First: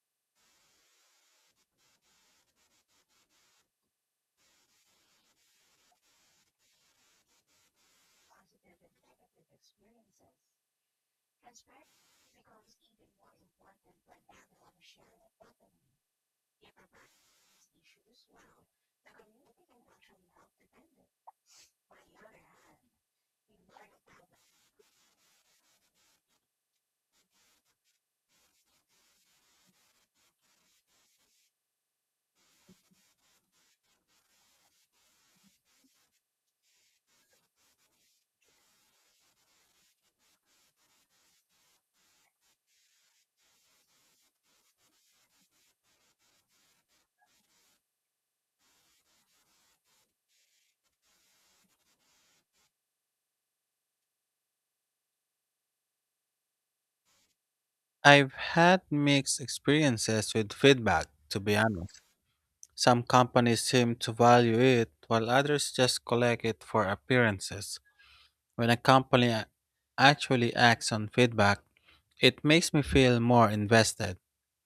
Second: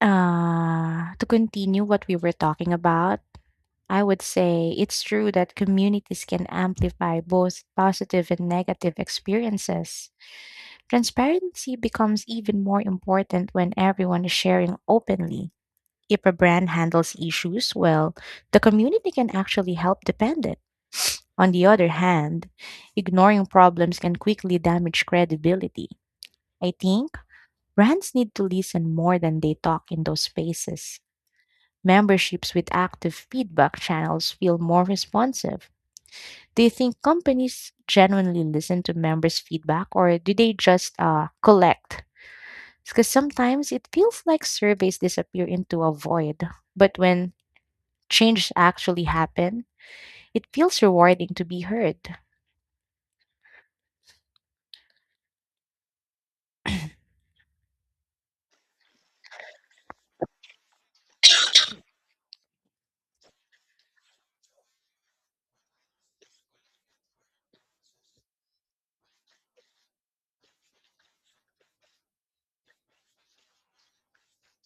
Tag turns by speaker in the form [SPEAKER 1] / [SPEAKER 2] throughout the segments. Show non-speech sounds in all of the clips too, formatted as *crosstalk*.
[SPEAKER 1] To continue what we were talking about, I would say it's true that communities can amplify both positive and negative experiences. Transparency becomes even more important when everyone is sharing openly. If a brand handles issues well, the community can actually help defend it. *sniffs* On the other hand, ignoring problems can quickly damage credibility. I think brands need to listen more than they talk in those spaces. Memberships with active feedback channels feel more responsive. Do you think companies genuinely listen to members' feedback or do they just collect? Because sometimes it feels like surveys disappear into a void. But when changes actually happen, it feels rewarding to be heard.
[SPEAKER 2] I've had mixed experiences with feedback, to be honest. Some companies seem to value it, while others just collect it for appearances. When a actually acts on feedback, it makes me feel more invested.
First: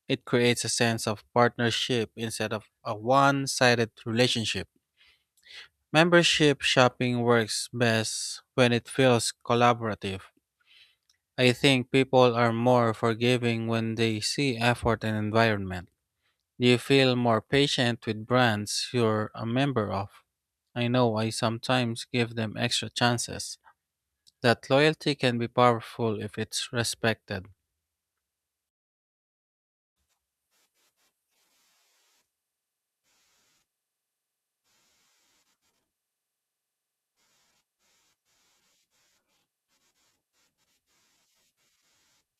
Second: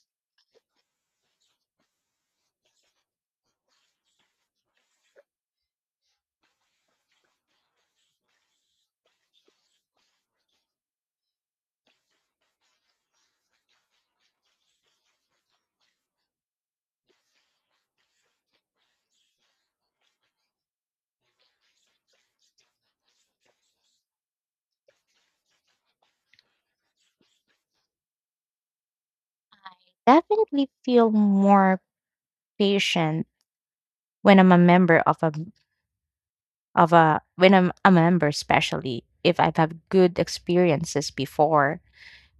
[SPEAKER 2] It creates a sense of partnership instead of a one sided relationship. Membership shopping works best when it feels collaborative. I think people are more forgiving when they see effort and environment. Do you feel more patient with brands you're a member of? I know I sometimes give them extra chances. That loyalty can be powerful if it's respected.
[SPEAKER 1] Definitely feel more patient when I'm a member of a when I'm a member, especially if I've had good experiences before.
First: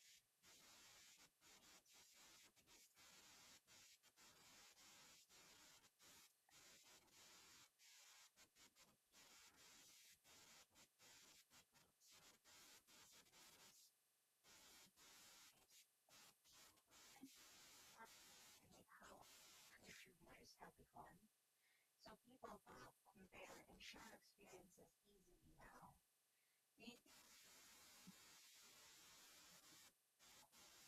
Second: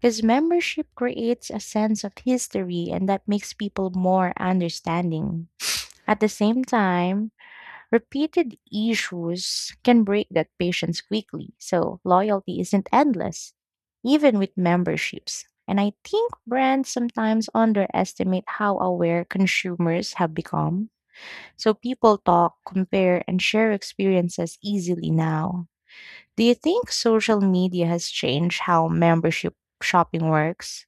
[SPEAKER 1] Because membership creates a sense of history and that makes people more understanding. At the same time, repeated issues can break that patience quickly, so loyalty isn't endless, even with memberships. And I think brands sometimes underestimate how aware consumers have become. So people talk, compare, and share experiences easily now. Do you think social media has changed how membership shopping works?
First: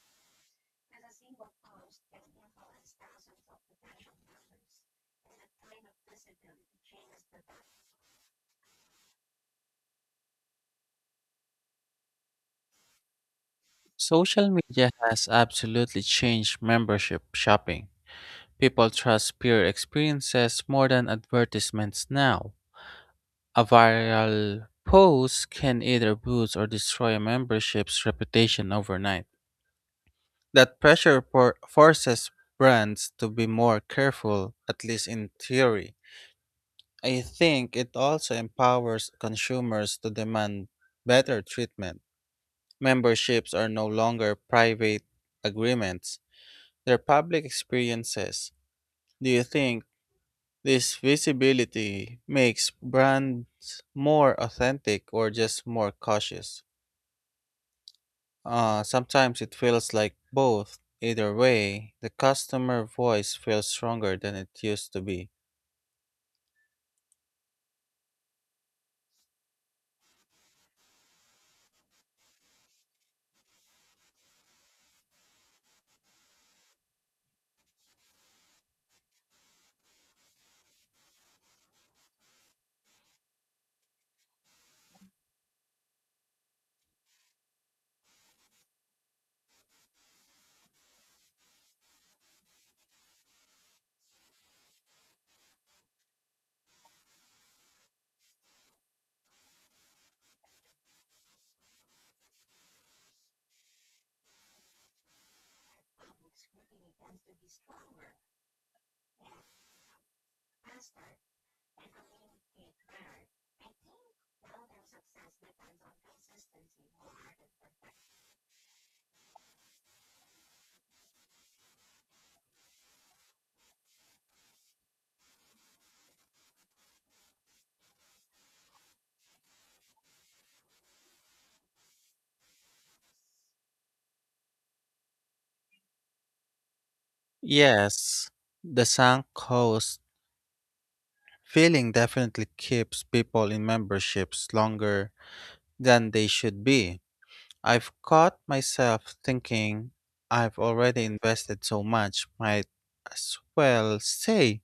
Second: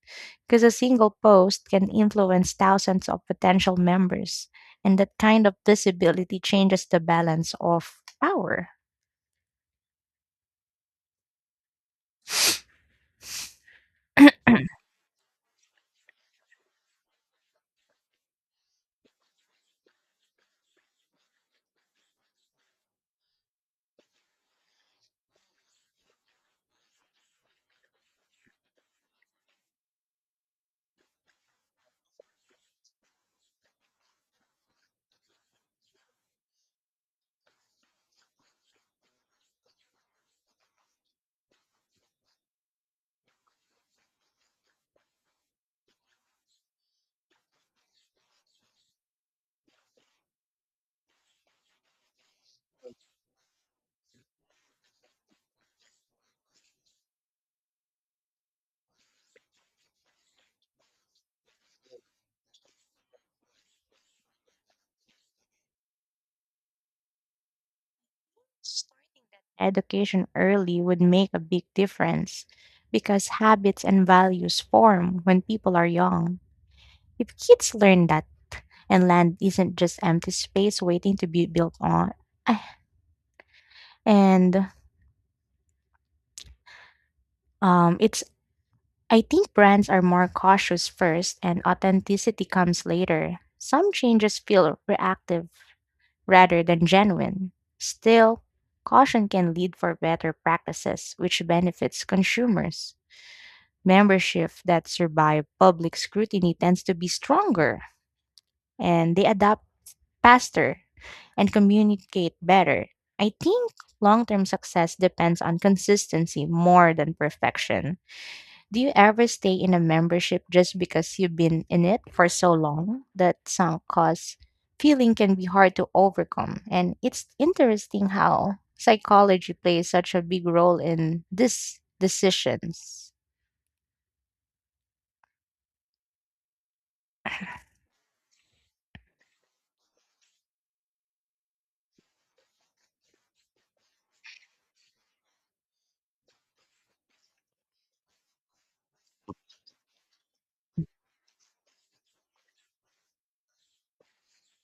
[SPEAKER 1] Because a single post can influence thousands of potential members, and that kind of visibility changes the balance of power.
[SPEAKER 2] Social media has absolutely changed membership shopping. People trust peer experiences more than advertisements now. A viral post can either boost or destroy a membership's reputation overnight. That forces brands to be more careful, at least in theory. I think it also empowers consumers to demand better treatment. Memberships are no longer private agreements, they're public experiences. Do you think this visibility makes brands more authentic or just more cautious? Sometimes it feels like both. Either way, the customer voice feels stronger than it used to be.
[SPEAKER 1] Education early would make a big difference because habits and values form when people are young. If kids learn that, and land isn't just empty space waiting to be built on, I- and it's I think brands are more cautious first and authenticity comes later. Some changes feel reactive rather than genuine. Still, caution can lead for better practices, which benefits consumers. Membership that survive public scrutiny tends to be stronger and they adapt faster and communicate better. I think long term success depends on consistency more than perfection. Do you ever stay in a membership just because you've been in it for so long? That sunk cost feeling can be hard to overcome. And it's interesting how psychology plays such a big role in these decisions.
[SPEAKER 2] Yes, the sunk cost feeling definitely keeps people in memberships longer than they should be. I've caught myself thinking I've already invested so much, might as well stay.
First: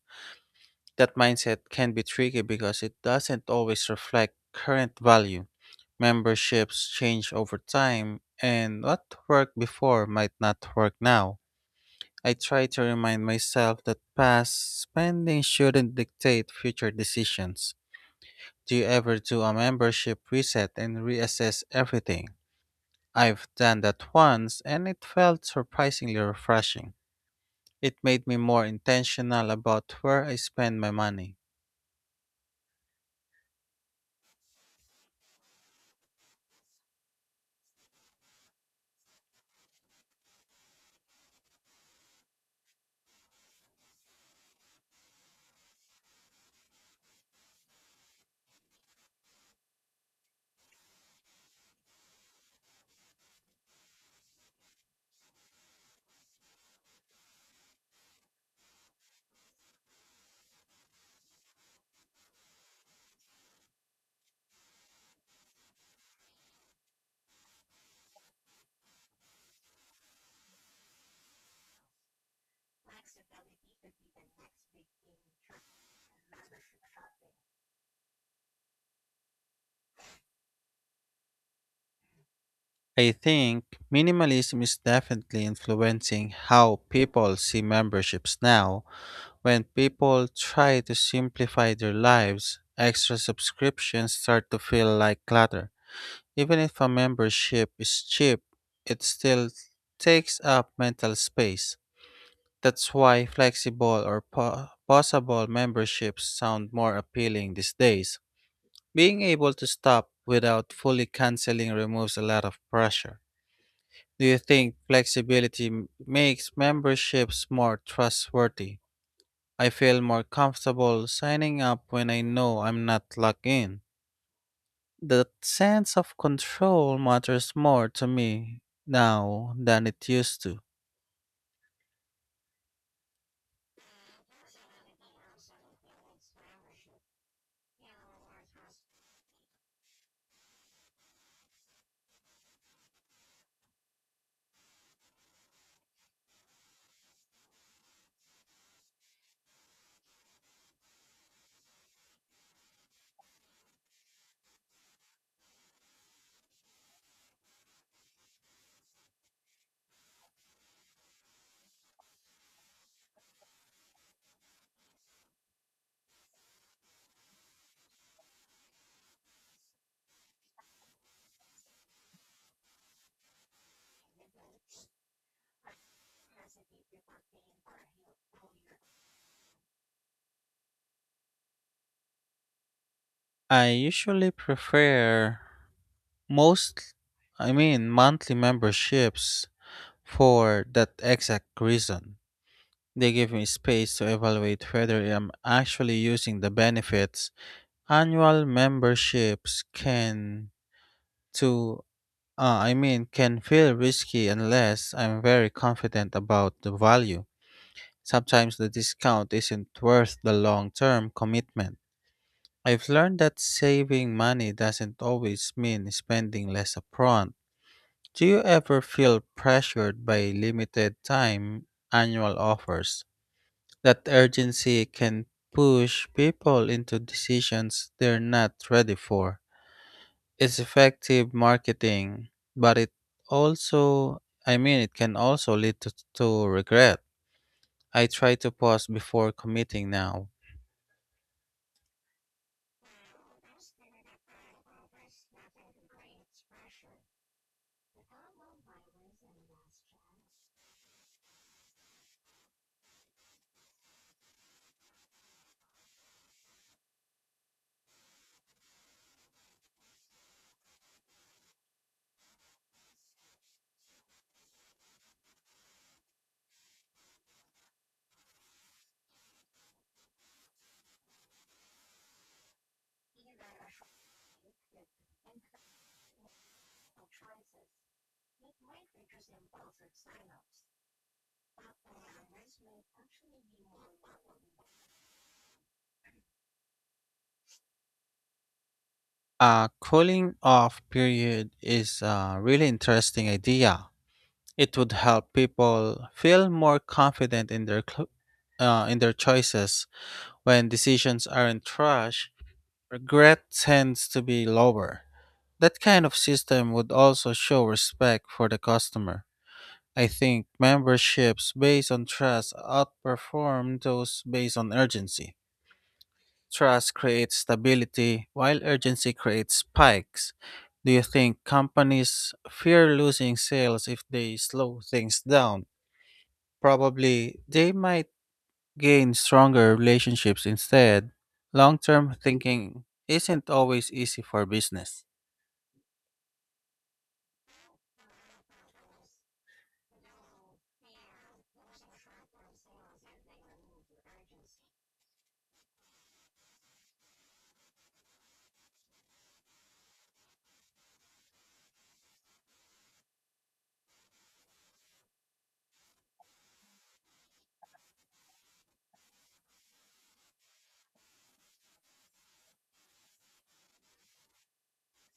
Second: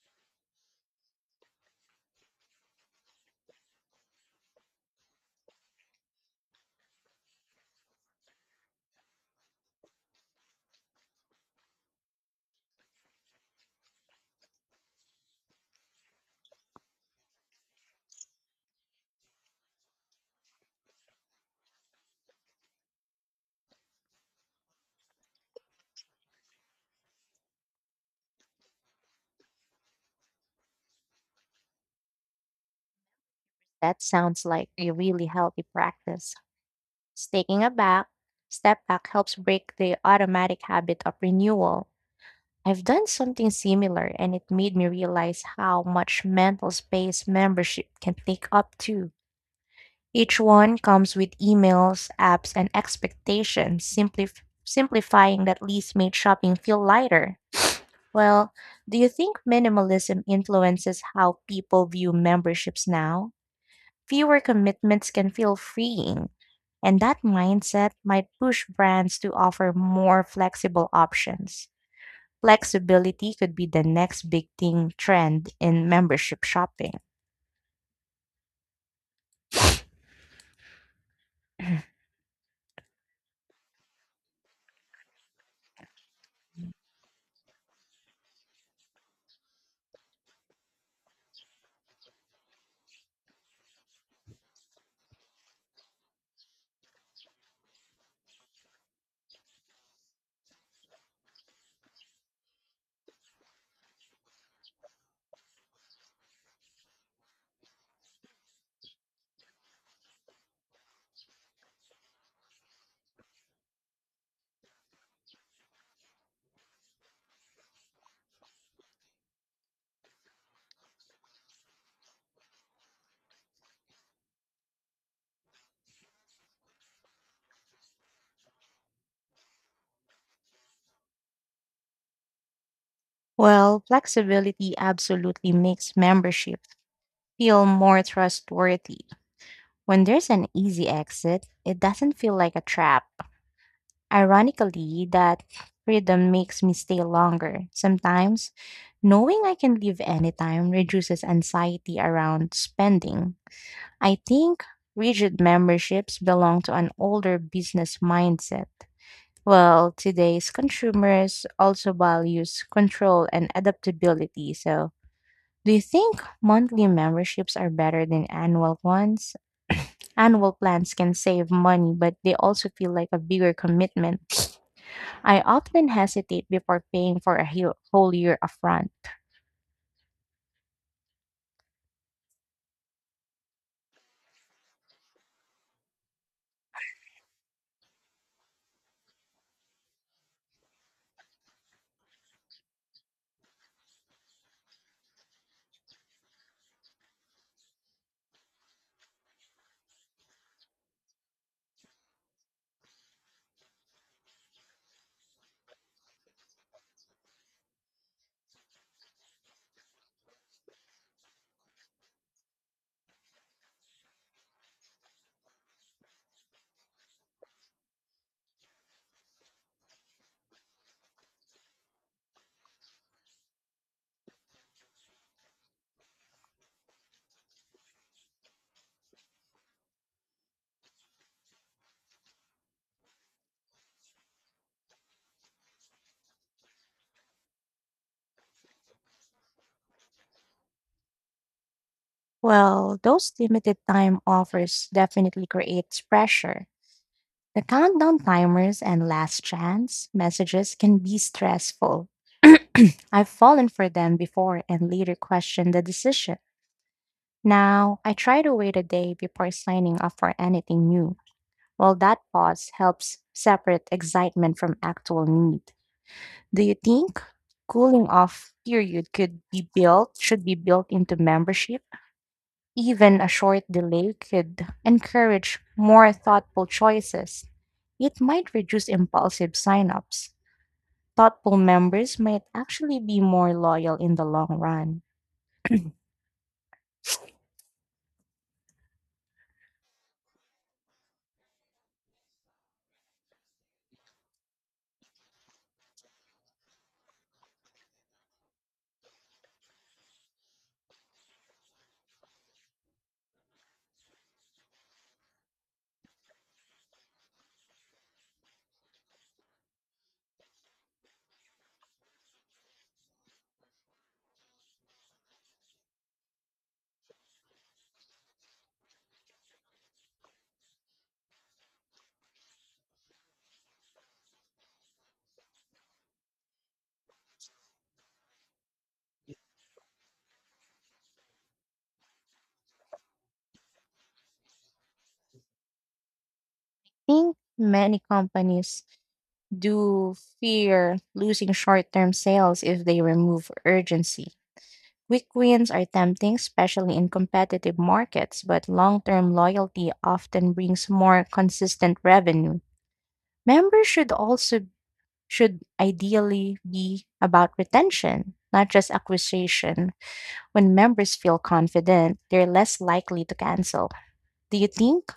[SPEAKER 2] That mindset can be tricky because it doesn't always reflect current value. Memberships change over time, and what worked before might not work now. I try to remind myself that past spending shouldn't dictate future decisions. Do you ever do a membership reset and reassess everything? I've done that once, and it felt surprisingly refreshing. It made me more intentional about where I spend my money.
[SPEAKER 1] That sounds like a really healthy practice. Taking a back step back helps break the automatic habit of renewal. I've done something similar and it made me realize how much mental space membership can take up too. Each one comes with emails, apps, and expectations, simplifying that least made shopping feel lighter. Well, do you think minimalism influences how people view memberships now? Fewer commitments can feel freeing, and that mindset might push brands to offer more flexible options. Flexibility could be the next big thing trend in membership shopping.
[SPEAKER 2] I think minimalism is definitely influencing how people see memberships now. When people try to simplify their lives, extra subscriptions start to feel like clutter. Even if a membership is cheap, it still takes up mental space. That's why flexible or possible memberships sound more appealing these days. Being able to stop without fully canceling removes a lot of pressure. Do you think flexibility makes memberships more trustworthy? I feel more comfortable signing up when I know I'm not locked in. That sense of control matters more to me now than it used to.
[SPEAKER 1] Well, flexibility absolutely makes membership feel more trustworthy. When there's an easy exit, it doesn't feel like a trap. Ironically, that freedom makes me stay longer. Sometimes, knowing I can leave anytime reduces anxiety around spending. I think rigid memberships belong to an older business mindset. Well, today's consumers also values control and adaptability, so do you think monthly memberships are better than annual ones? Annual plans can save money, but they also feel like a bigger commitment. *sniffs* I often hesitate before paying for a whole year upfront.
[SPEAKER 2] I usually prefer most, monthly memberships for that exact reason. They give me space to evaluate whether I'm actually using the benefits. Annual memberships to can feel risky unless I'm very confident about the value. Sometimes the discount isn't worth the long-term commitment. I've learned that saving money doesn't always mean spending less upfront. Do you ever feel pressured by limited time annual offers? That urgency can push people into decisions they're not ready for. It's effective marketing, but it it can also lead to regret. I try to pause before committing now.
[SPEAKER 1] Well, those limited time offers definitely creates pressure. The countdown timers and last chance messages can be stressful. I've fallen for them before and later questioned the decision. Now, I try to wait a day before signing up for anything new. Well, that pause helps separate excitement from actual need. Do you think cooling off period could be built should be built into membership? Even a short delay could encourage more thoughtful choices. It might reduce impulsive signups. Thoughtful members might actually be more loyal in the long run.
[SPEAKER 2] A cooling off period is a really interesting idea. It would help people feel more confident in in their choices. When decisions aren't rushed, regret tends to be lower. That kind of system would also show respect for the customer. I think memberships based on trust outperform those based on urgency. Trust creates stability, while urgency creates spikes. Do you think companies fear losing sales if they slow things down? Probably they might gain stronger relationships instead. Long term thinking isn't always easy for business.
[SPEAKER 1] I think many companies do fear losing short-term sales if they remove urgency. Quick wins are tempting, especially in competitive markets, but long term loyalty often brings more consistent revenue. Members should also Should ideally be about retention, not just acquisition. When members feel confident, they're less likely to cancel. Do you think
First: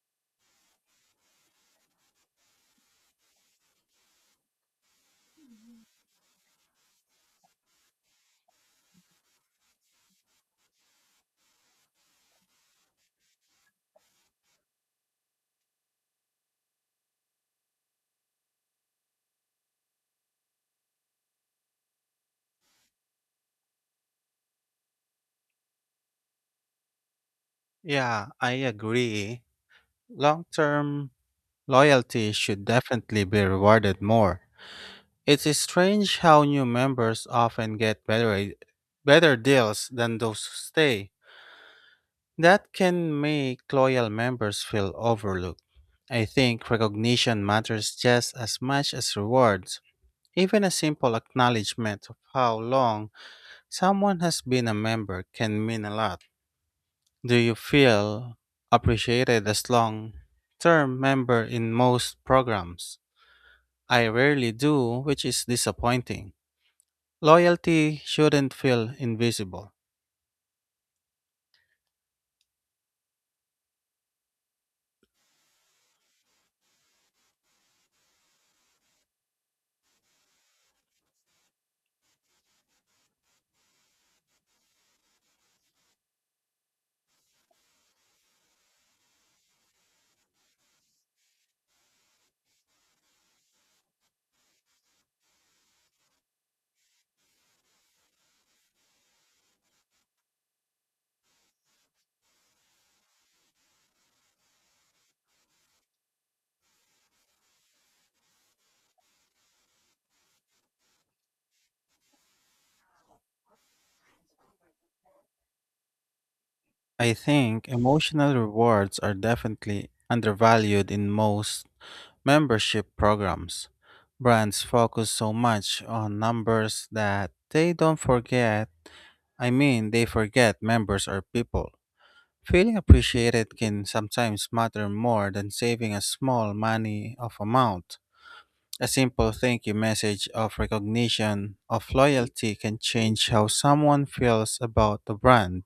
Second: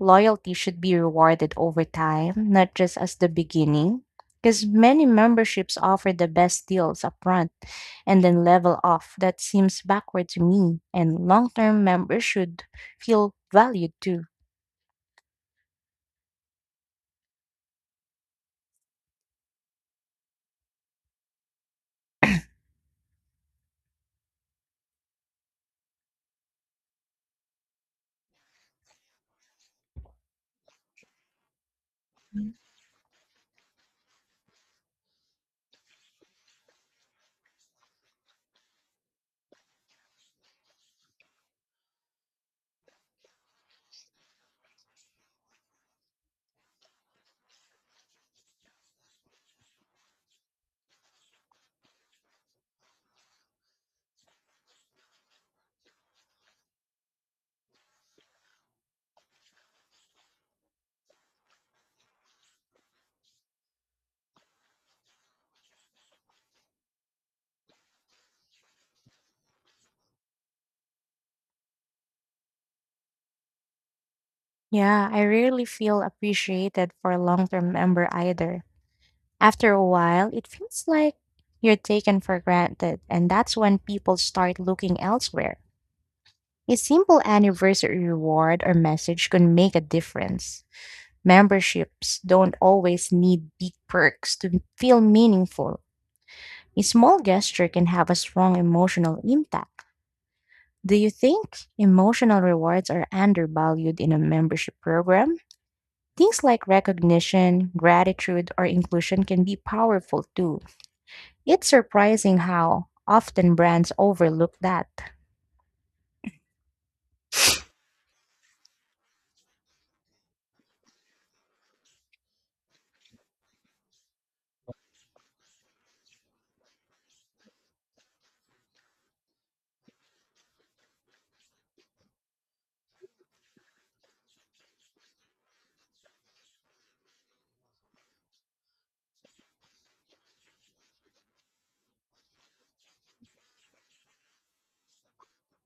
[SPEAKER 1] loyalty should be rewarded over time, not just as the beginning? Because many memberships offer the best deals upfront and then level off. That seems backward to me, and long term members should feel valued too.
[SPEAKER 2] Yeah, I agree. Long term loyalty should definitely be rewarded more. It's strange how new members often get better deals than those who stay. That can make loyal members feel overlooked. I think recognition matters just as much as rewards. Even a simple acknowledgement of how long someone has been a member can mean a lot. Do you feel appreciated as long term member in most programs? I rarely do, which is disappointing. Loyalty shouldn't feel invisible.
[SPEAKER 1] Yeah, I rarely feel appreciated for a long term member either. After a while, it feels like you're taken for granted, and that's when people start looking elsewhere. A simple anniversary reward or message can make a difference. Memberships don't always need big perks to feel meaningful. A small gesture can have a strong emotional impact. Do you think emotional rewards are undervalued in a membership program? Things like recognition, gratitude, or inclusion can be powerful too. It's surprising how often brands overlook that.
[SPEAKER 2] I think emotional rewards are definitely undervalued in most membership programs. Brands focus so much on numbers that they don't forget, I mean, they forget members are people. Feeling appreciated can sometimes matter more than saving a small money of amount. A simple thank you message of recognition of loyalty can change how someone feels about the brand.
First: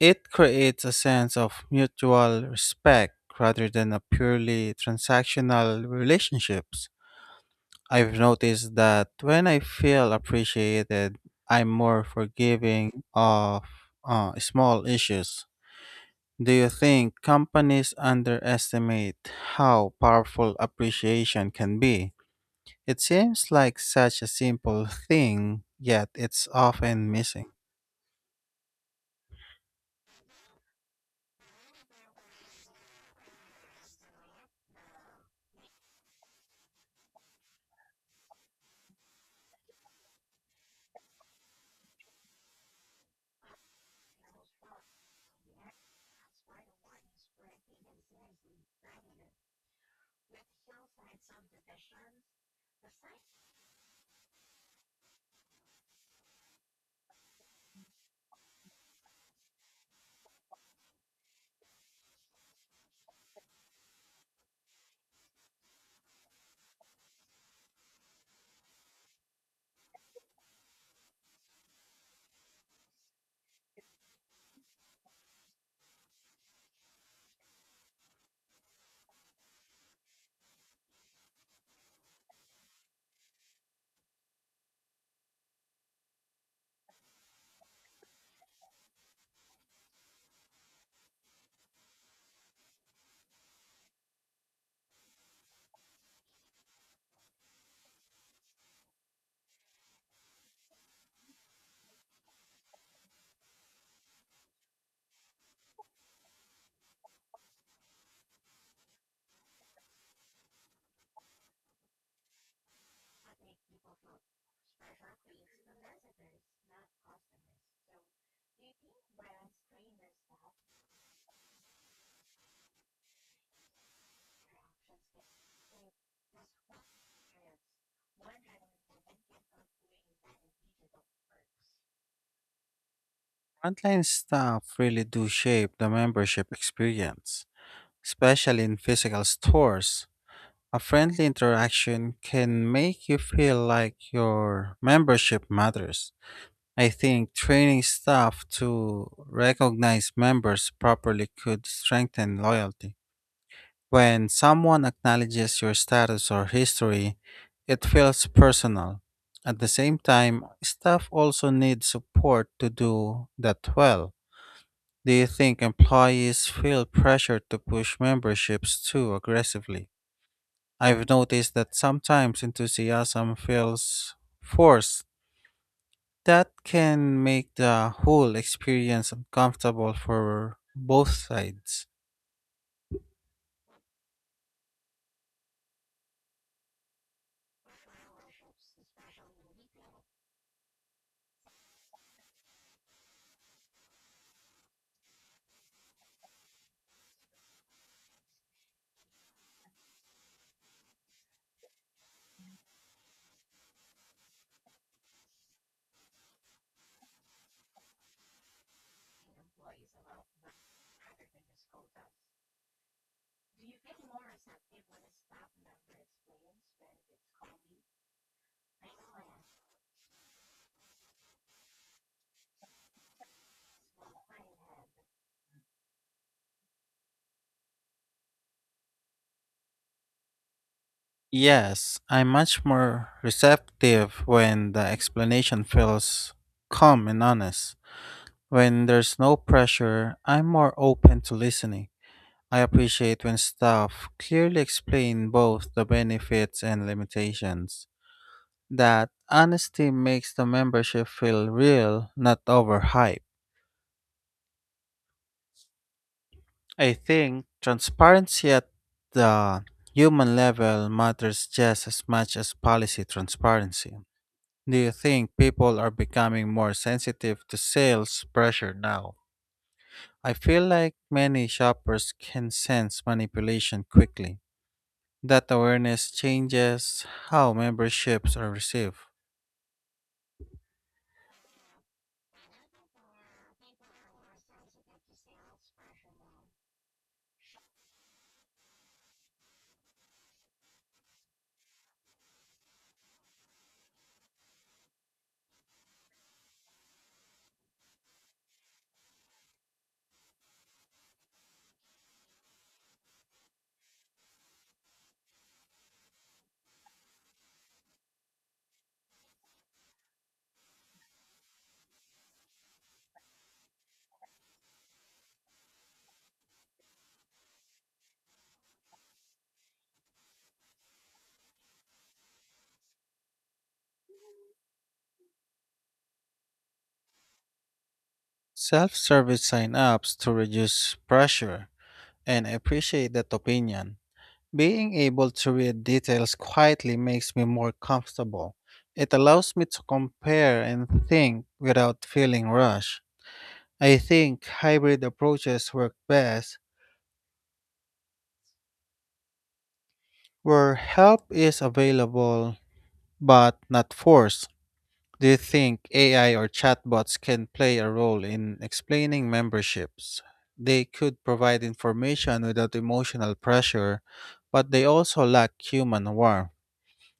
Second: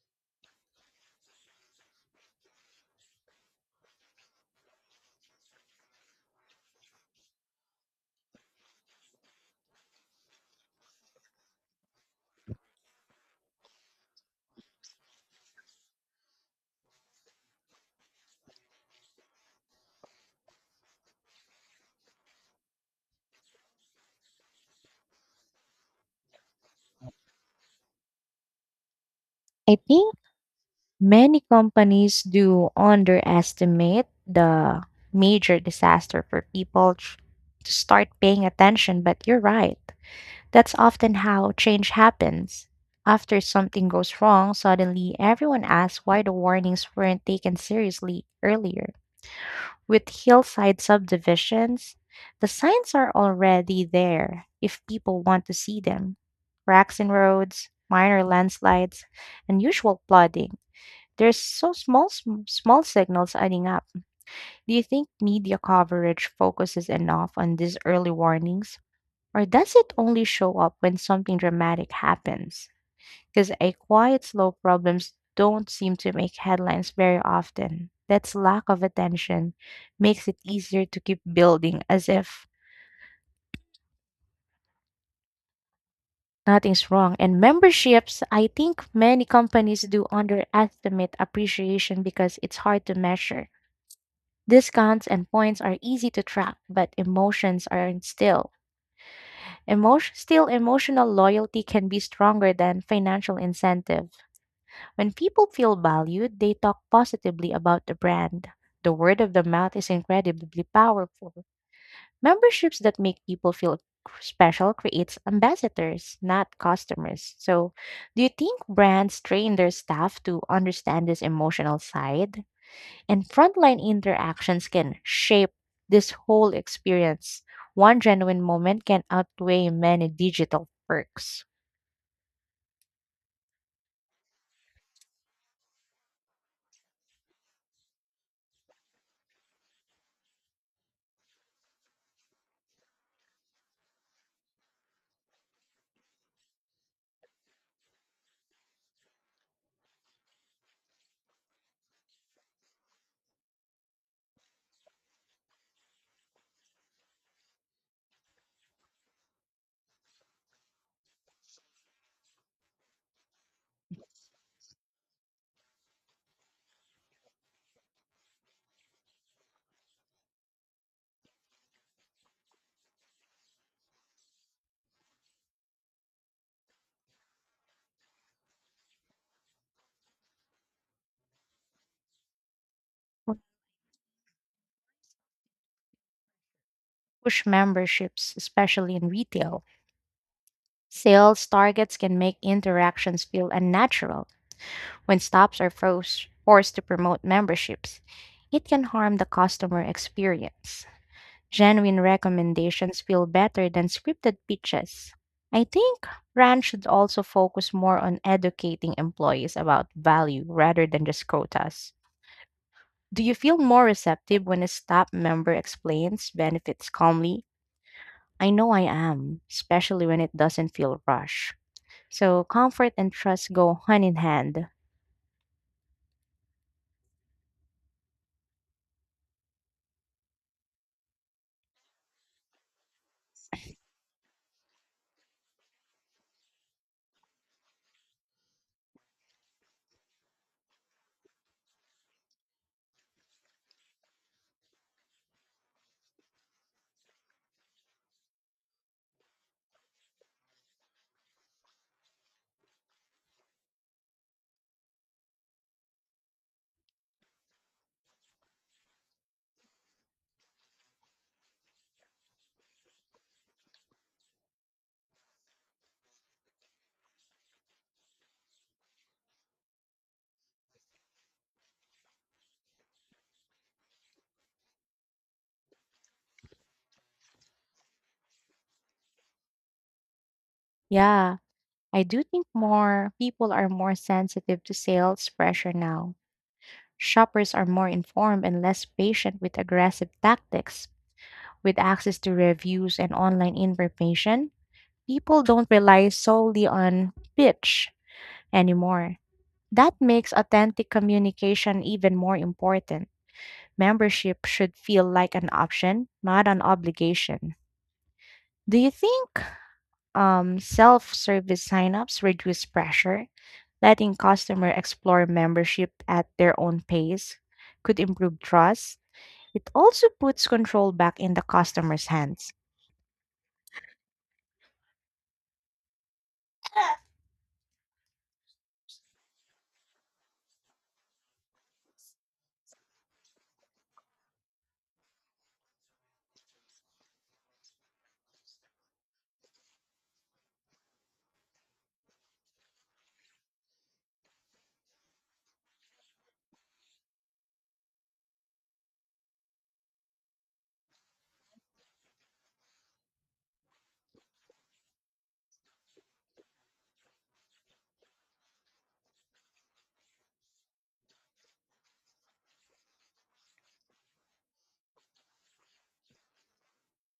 [SPEAKER 2] It creates a sense of mutual respect rather than a purely transactional relationships. I've noticed that when I feel appreciated, I'm more forgiving of small issues. Do you think companies underestimate how powerful appreciation can be? It seems like such a simple thing, yet it's often missing.
[SPEAKER 1] I think many companies do underestimate the major disaster for to start paying attention, but you're right. That's often how change happens. After something goes wrong, suddenly everyone asks why the warnings weren't taken seriously earlier. With hillside subdivisions, the signs are already there if people want to see them. Cracks in roads, minor landslides, unusual flooding. There's so small signals adding up. Do you think media coverage focuses enough on these early warnings? Or does it only show up when something dramatic happens? Because a quiet, slow problems don't seem to make headlines very often. That's lack of attention makes it easier to keep building as if nothing's wrong. And memberships, I think many companies do underestimate appreciation because it's hard to measure. Discounts and points are easy to track, but emotions aren't still. Emotional loyalty can be stronger than financial incentive. When people feel valued, they talk positively about the brand. The word of the mouth is incredibly powerful. Memberships that make people feel special creates ambassadors, not customers. So, do you think brands train their staff to understand this emotional side? And frontline interactions can shape this whole experience. One genuine moment can outweigh many digital perks.
[SPEAKER 2] Frontline staff really do shape the membership experience, especially in physical stores. A friendly interaction can make you feel like your membership matters. I think training staff to recognize members properly could strengthen loyalty. When someone acknowledges your status or history, it feels personal. At the same time, staff also need support to do that well. Do you think employees feel pressure to push memberships too aggressively? I've noticed that sometimes enthusiasm feels forced. That can make the whole experience uncomfortable for both sides.
[SPEAKER 1] Push memberships, especially in retail. Sales targets can make interactions feel unnatural when stops are forced to promote memberships. It can harm the customer experience. Genuine recommendations feel better than scripted pitches. I think brands should also focus more on educating employees about value rather than just quotas. Do you feel more receptive when a staff member explains benefits calmly? I know I am, especially when it doesn't feel rushed. So comfort and trust go hand in hand.
[SPEAKER 2] Yes, I'm much more receptive when the explanation feels calm and honest. When there's no pressure, I'm more open to listening. I appreciate when staff clearly explain both the benefits and limitations. That honesty makes the membership feel real, not overhyped. I think transparency at the human level matters just as much as policy transparency. Do you think people are becoming more sensitive to sales pressure now? I feel like many shoppers can sense manipulation quickly. That awareness changes how memberships are received.
[SPEAKER 1] Yeah, I do think more people are more sensitive to sales pressure now. Shoppers are more informed and less patient with aggressive tactics. With access to reviews and online information, people don't rely solely on pitch anymore. That makes authentic communication even more important. Membership should feel like an option, not an obligation. Do you think self-service signups reduce pressure, letting customer explore membership at their own pace could improve trust. It also puts control back in the customer's hands.
[SPEAKER 2] Self service sign ups to reduce pressure, and I appreciate that opinion. Being able to read details quietly makes me more comfortable. It allows me to compare and think without feeling rushed. I think hybrid approaches work best where help is available but not forced. Do you think AI or chatbots can play a role in explaining memberships? They could provide information without emotional pressure, but they also lack human warmth.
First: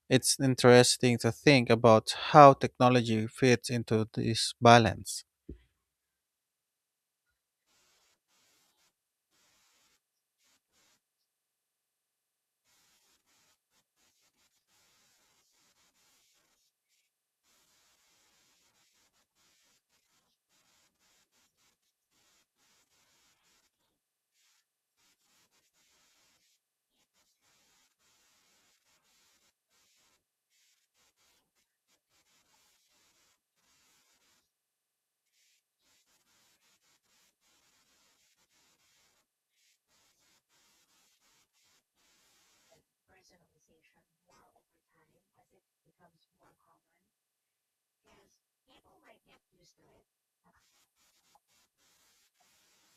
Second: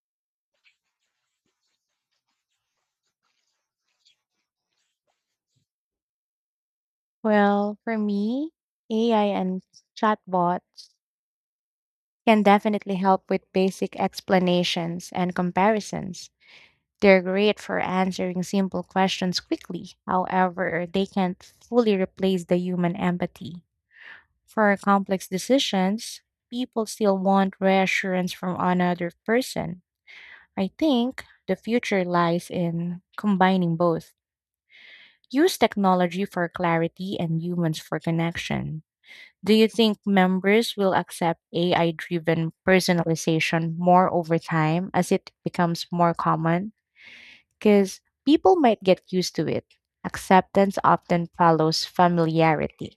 [SPEAKER 2] It's interesting to think about how technology fits into this balance.
[SPEAKER 1] Well, for me, AI and chatbots can definitely help with basic explanations and comparisons. They're great for answering simple questions quickly. However, they can't fully replace the human empathy. For complex decisions, people still want reassurance from another person. I think the future lies in combining both. Use technology for clarity and humans for connection. Do you think members will accept AI driven personalization more over time as it becomes more common? Because people might get used to it. Acceptance often follows familiarity.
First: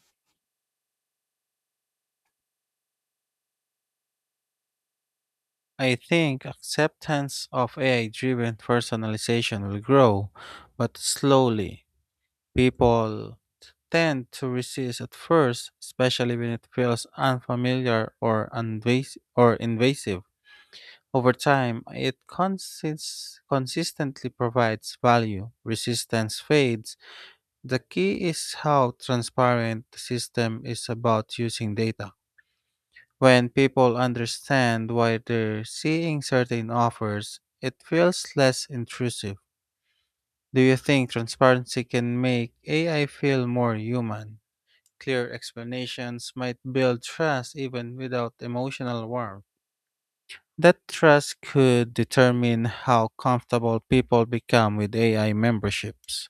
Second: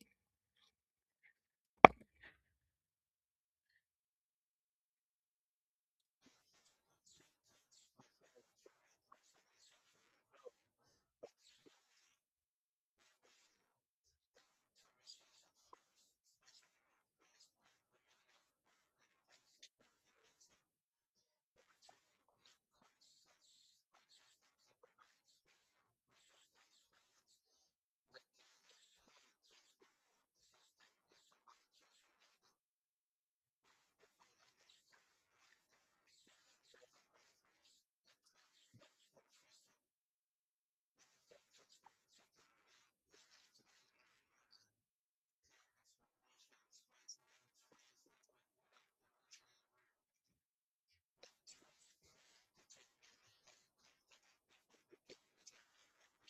[SPEAKER 2] I think acceptance of AI driven personalization will grow, but slowly. People tend to resist at first, especially when it feels unfamiliar or invasive. Over time, it consistently provides value, resistance fades. The key is how transparent the system is about using data. When people understand why they're seeing certain offers, it feels less intrusive. Do you think transparency can make AI feel more human? Clear explanations might build trust even without emotional warmth. That trust could determine how comfortable people become with AI memberships.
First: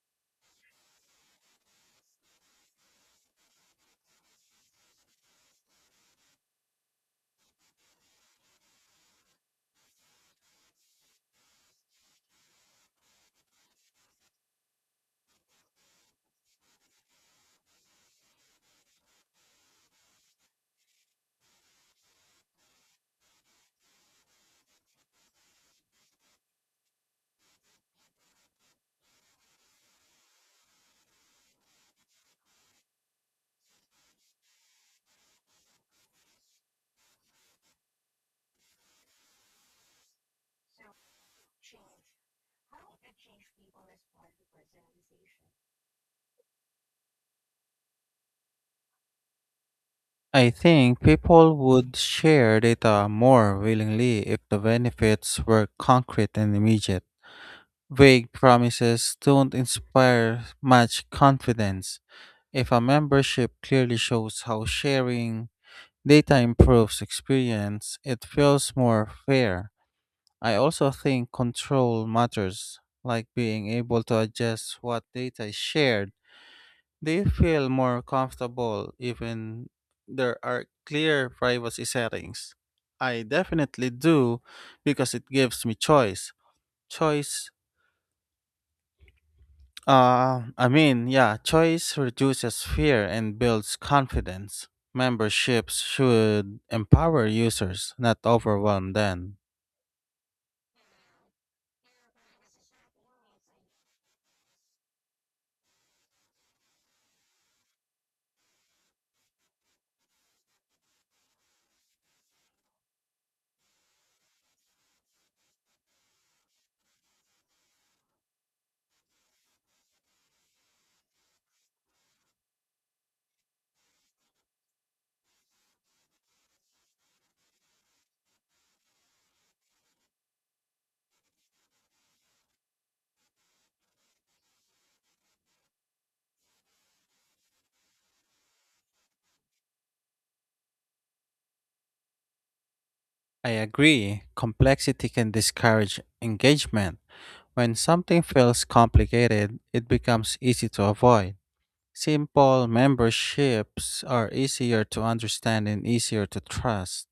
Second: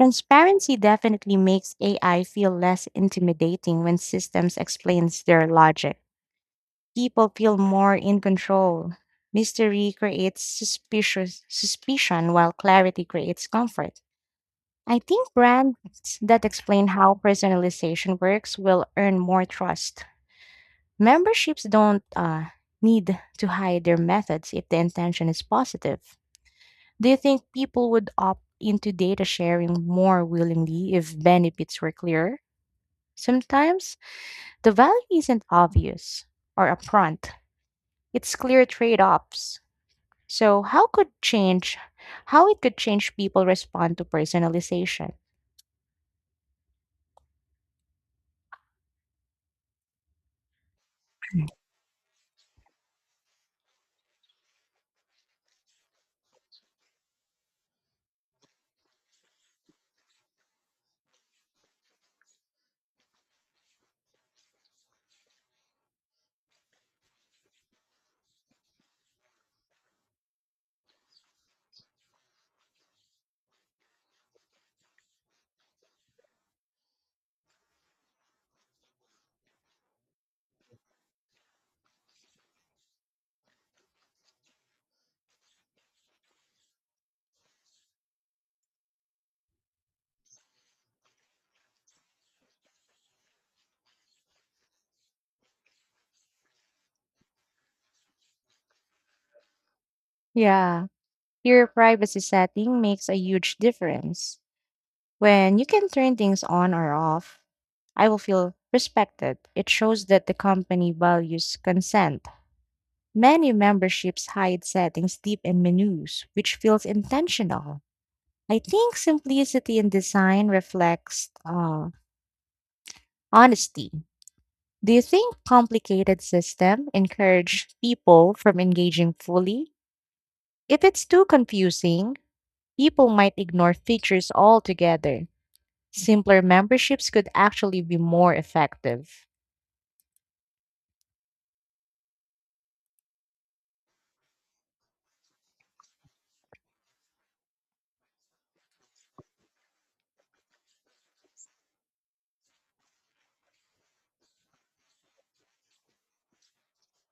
[SPEAKER 1] Transparency definitely makes AI feel less intimidating when systems explains their logic. People feel more in control. Mystery creates suspicious suspicion while clarity creates comfort. I think brands that explain how personalization works will earn more trust. Memberships don't need to hide their methods if the intention is positive. Do you think people would opt into data sharing more willingly if benefits were clear? Sometimes the value isn't obvious or upfront. It's clear trade-offs. So how could change how it could change people respond to personalization?
[SPEAKER 2] I think people would share data more willingly if the benefits were concrete and immediate. Vague promises don't inspire much confidence. If a membership clearly shows how sharing data improves experience, it feels more fair. I also think control matters, like being able to adjust what data is shared. They feel more comfortable even there are clear privacy settings. I definitely do because it gives me choice. Choice choice reduces fear and builds confidence. Memberships should empower users, not overwhelm them.
[SPEAKER 1] Yeah, your privacy setting makes a huge difference. When you can turn things on or off, I will feel respected. It shows that the company values consent. Many memberships hide settings deep in menus, which feels intentional. I think simplicity in design reflects honesty. Do you think complicated system encourage people from engaging fully? If it's too confusing, people might ignore features altogether. Simpler memberships could actually be more effective.
[SPEAKER 2] I agree, complexity can discourage engagement. When something feels complicated, it becomes easy to avoid. Simple memberships are easier to understand and easier to trust.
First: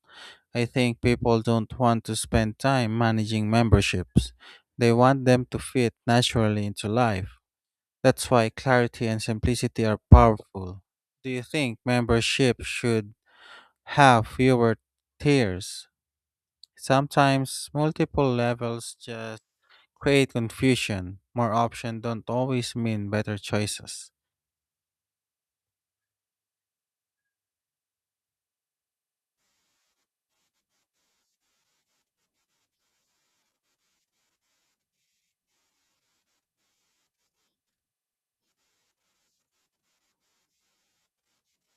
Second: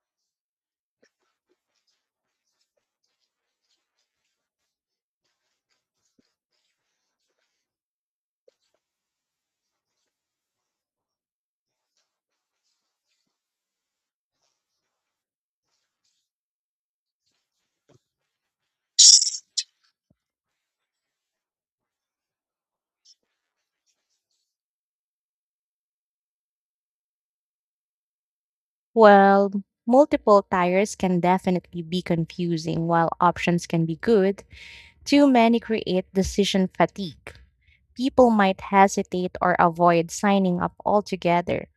[SPEAKER 2] I think people don't want to spend time managing memberships. They want them to fit naturally into life. That's why clarity and simplicity are powerful. Do you think memberships should have fewer tiers? Sometimes multiple levels just create confusion. More options don't always mean better choices.
[SPEAKER 1] Well, multiple tires can definitely be confusing while options can be good. Too many create decision fatigue. People might hesitate or avoid signing up altogether.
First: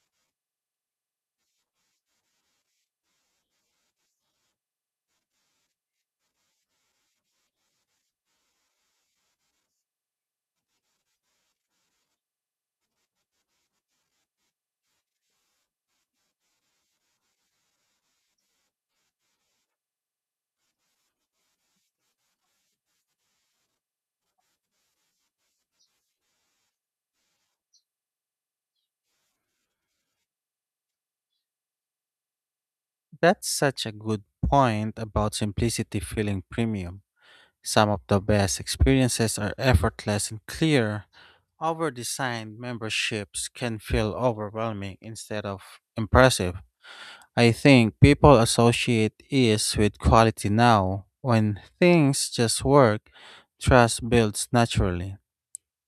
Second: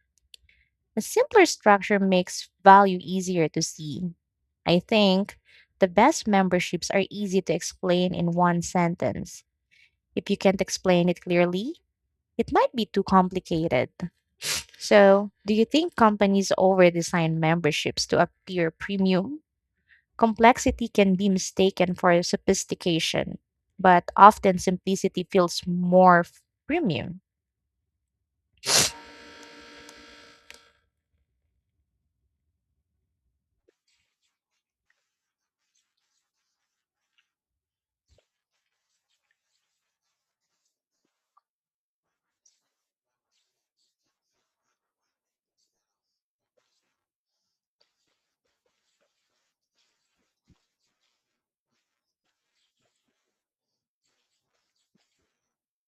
[SPEAKER 1] A simpler structure makes value easier to see. I think the best memberships are easy to explain in one sentence. If you can't explain it clearly, it might be too complicated. So, do you think companies overdesign memberships to appear premium? Complexity can be mistaken for sophistication, but often simplicity feels premium.
[SPEAKER 2] That's such a good point about simplicity feeling premium. Some of the best experiences are effortless and clear. Overdesigned memberships can feel overwhelming instead of impressive. I think people associate ease with quality now. When things just work, trust builds naturally.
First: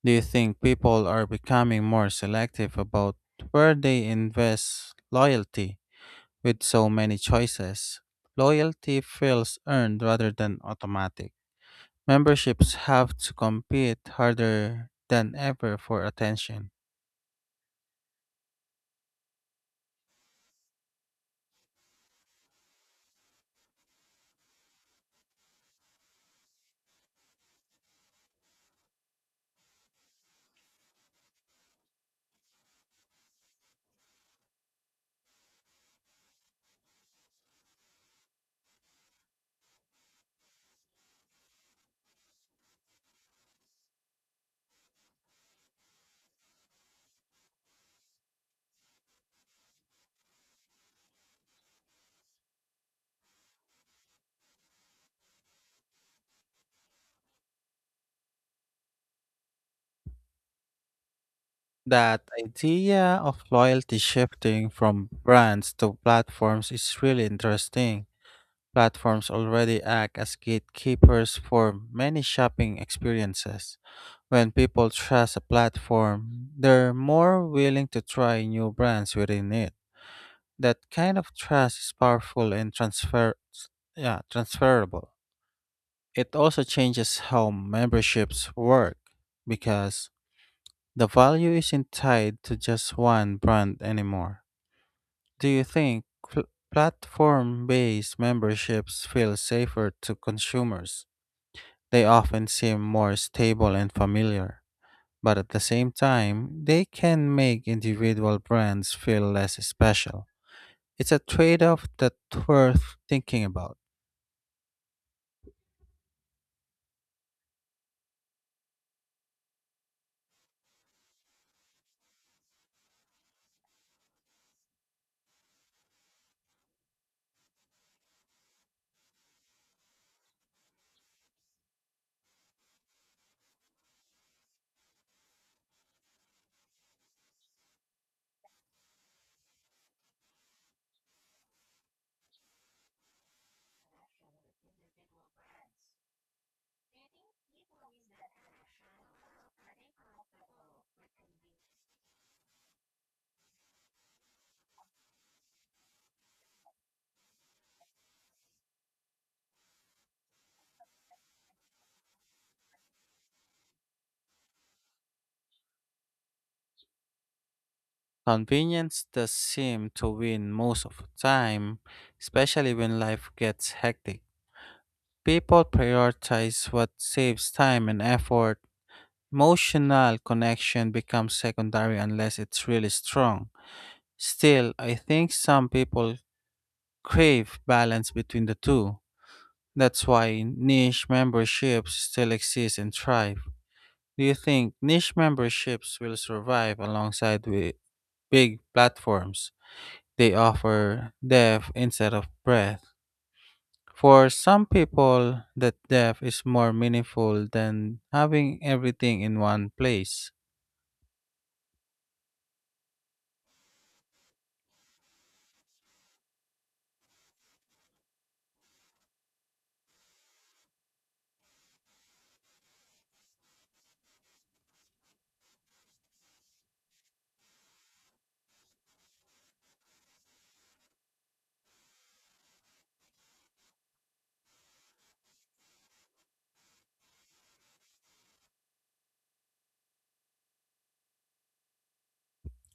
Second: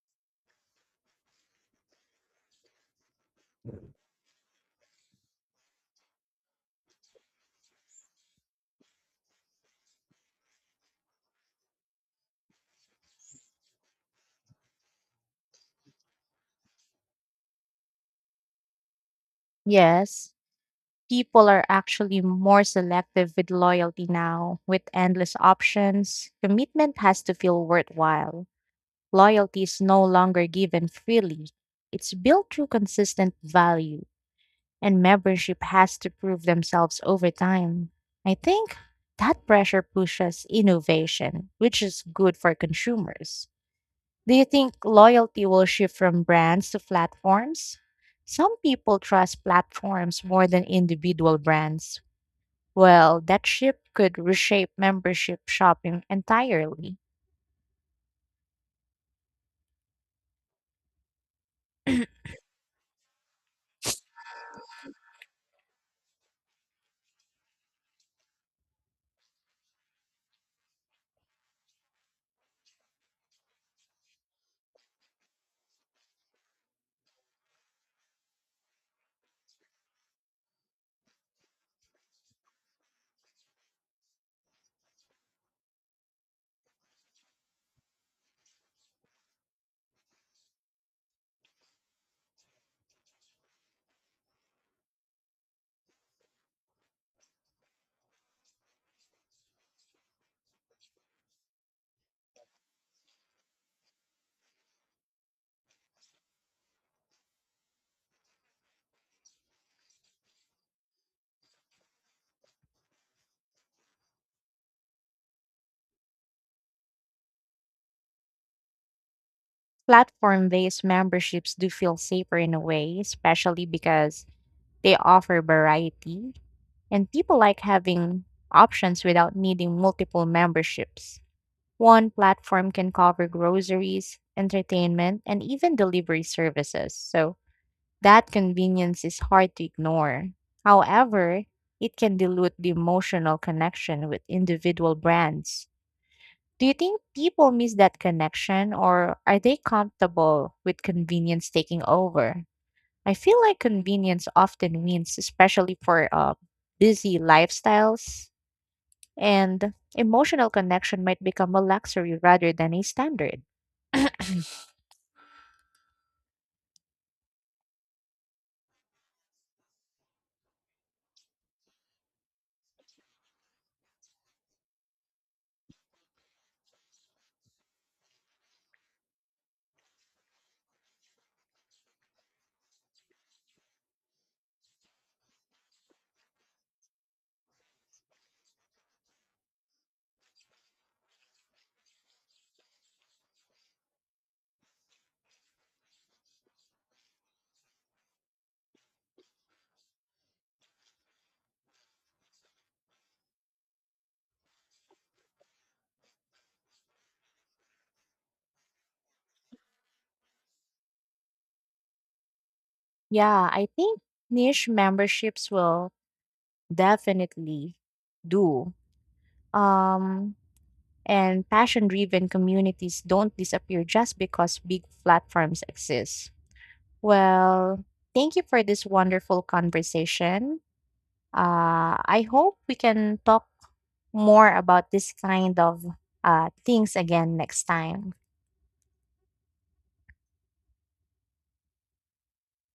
[SPEAKER 2] Do you think people are becoming more selective about where they invest loyalty? With so many choices, loyalty feels earned rather than automatic. Memberships have to compete harder than ever for attention.
[SPEAKER 1] Yes, people are actually more selective with loyalty now. With endless options, commitment has to feel worthwhile. Loyalty is no longer given freely, it's built through consistent value, and membership has to prove themselves over time. I think that pressure pushes innovation, which is good for consumers. Do you think loyalty will shift from brands to platforms? Some people trust platforms more than individual brands. Well, that shift could reshape membership shopping entirely.
[SPEAKER 2] That idea of loyalty shifting from brands to platforms is really interesting. Platforms already act as gatekeepers for many shopping experiences. When people trust a platform, they're more willing to try new brands within it. That kind of trust is powerful and transferable. It also changes how memberships work because the value isn't tied to just one brand anymore. Do you think platform-based memberships feel safer to consumers? They often seem more stable and familiar, but at the same time, they can make individual brands feel less special. It's a trade off that's worth thinking about.
[SPEAKER 1] Platform based memberships do feel safer in a way, especially because they offer variety, and people like having options without needing multiple memberships. One platform can cover groceries, entertainment, and even delivery services, so that convenience is hard to ignore. However, it can dilute the emotional connection with individual brands. Do you think people miss that connection or are they comfortable with convenience taking over? I feel like convenience often wins, especially for busy lifestyles, and emotional connection might become a luxury rather than a standard.
[SPEAKER 2] Convenience does seem to win most of the time, especially when life gets hectic. People prioritize what saves time and effort. Emotional connection becomes secondary unless it's really strong. Still, I think some people crave balance between the two. That's why niche memberships still exist and thrive. Do you think niche memberships will survive alongside with big platforms? They offer depth instead of breadth. For some people, that depth is more meaningful than having everything in one place.
[SPEAKER 1] Yeah, I think niche memberships will definitely do. Um, and passion driven communities don't disappear just because big platforms exist. Well, thank you for this wonderful conversation. I hope we can talk more about this kind of things again next time.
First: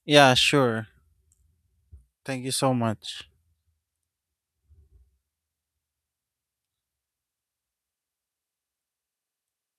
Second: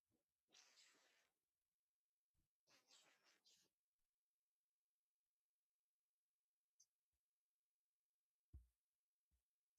[SPEAKER 2] Yeah, sure. Thank you so much.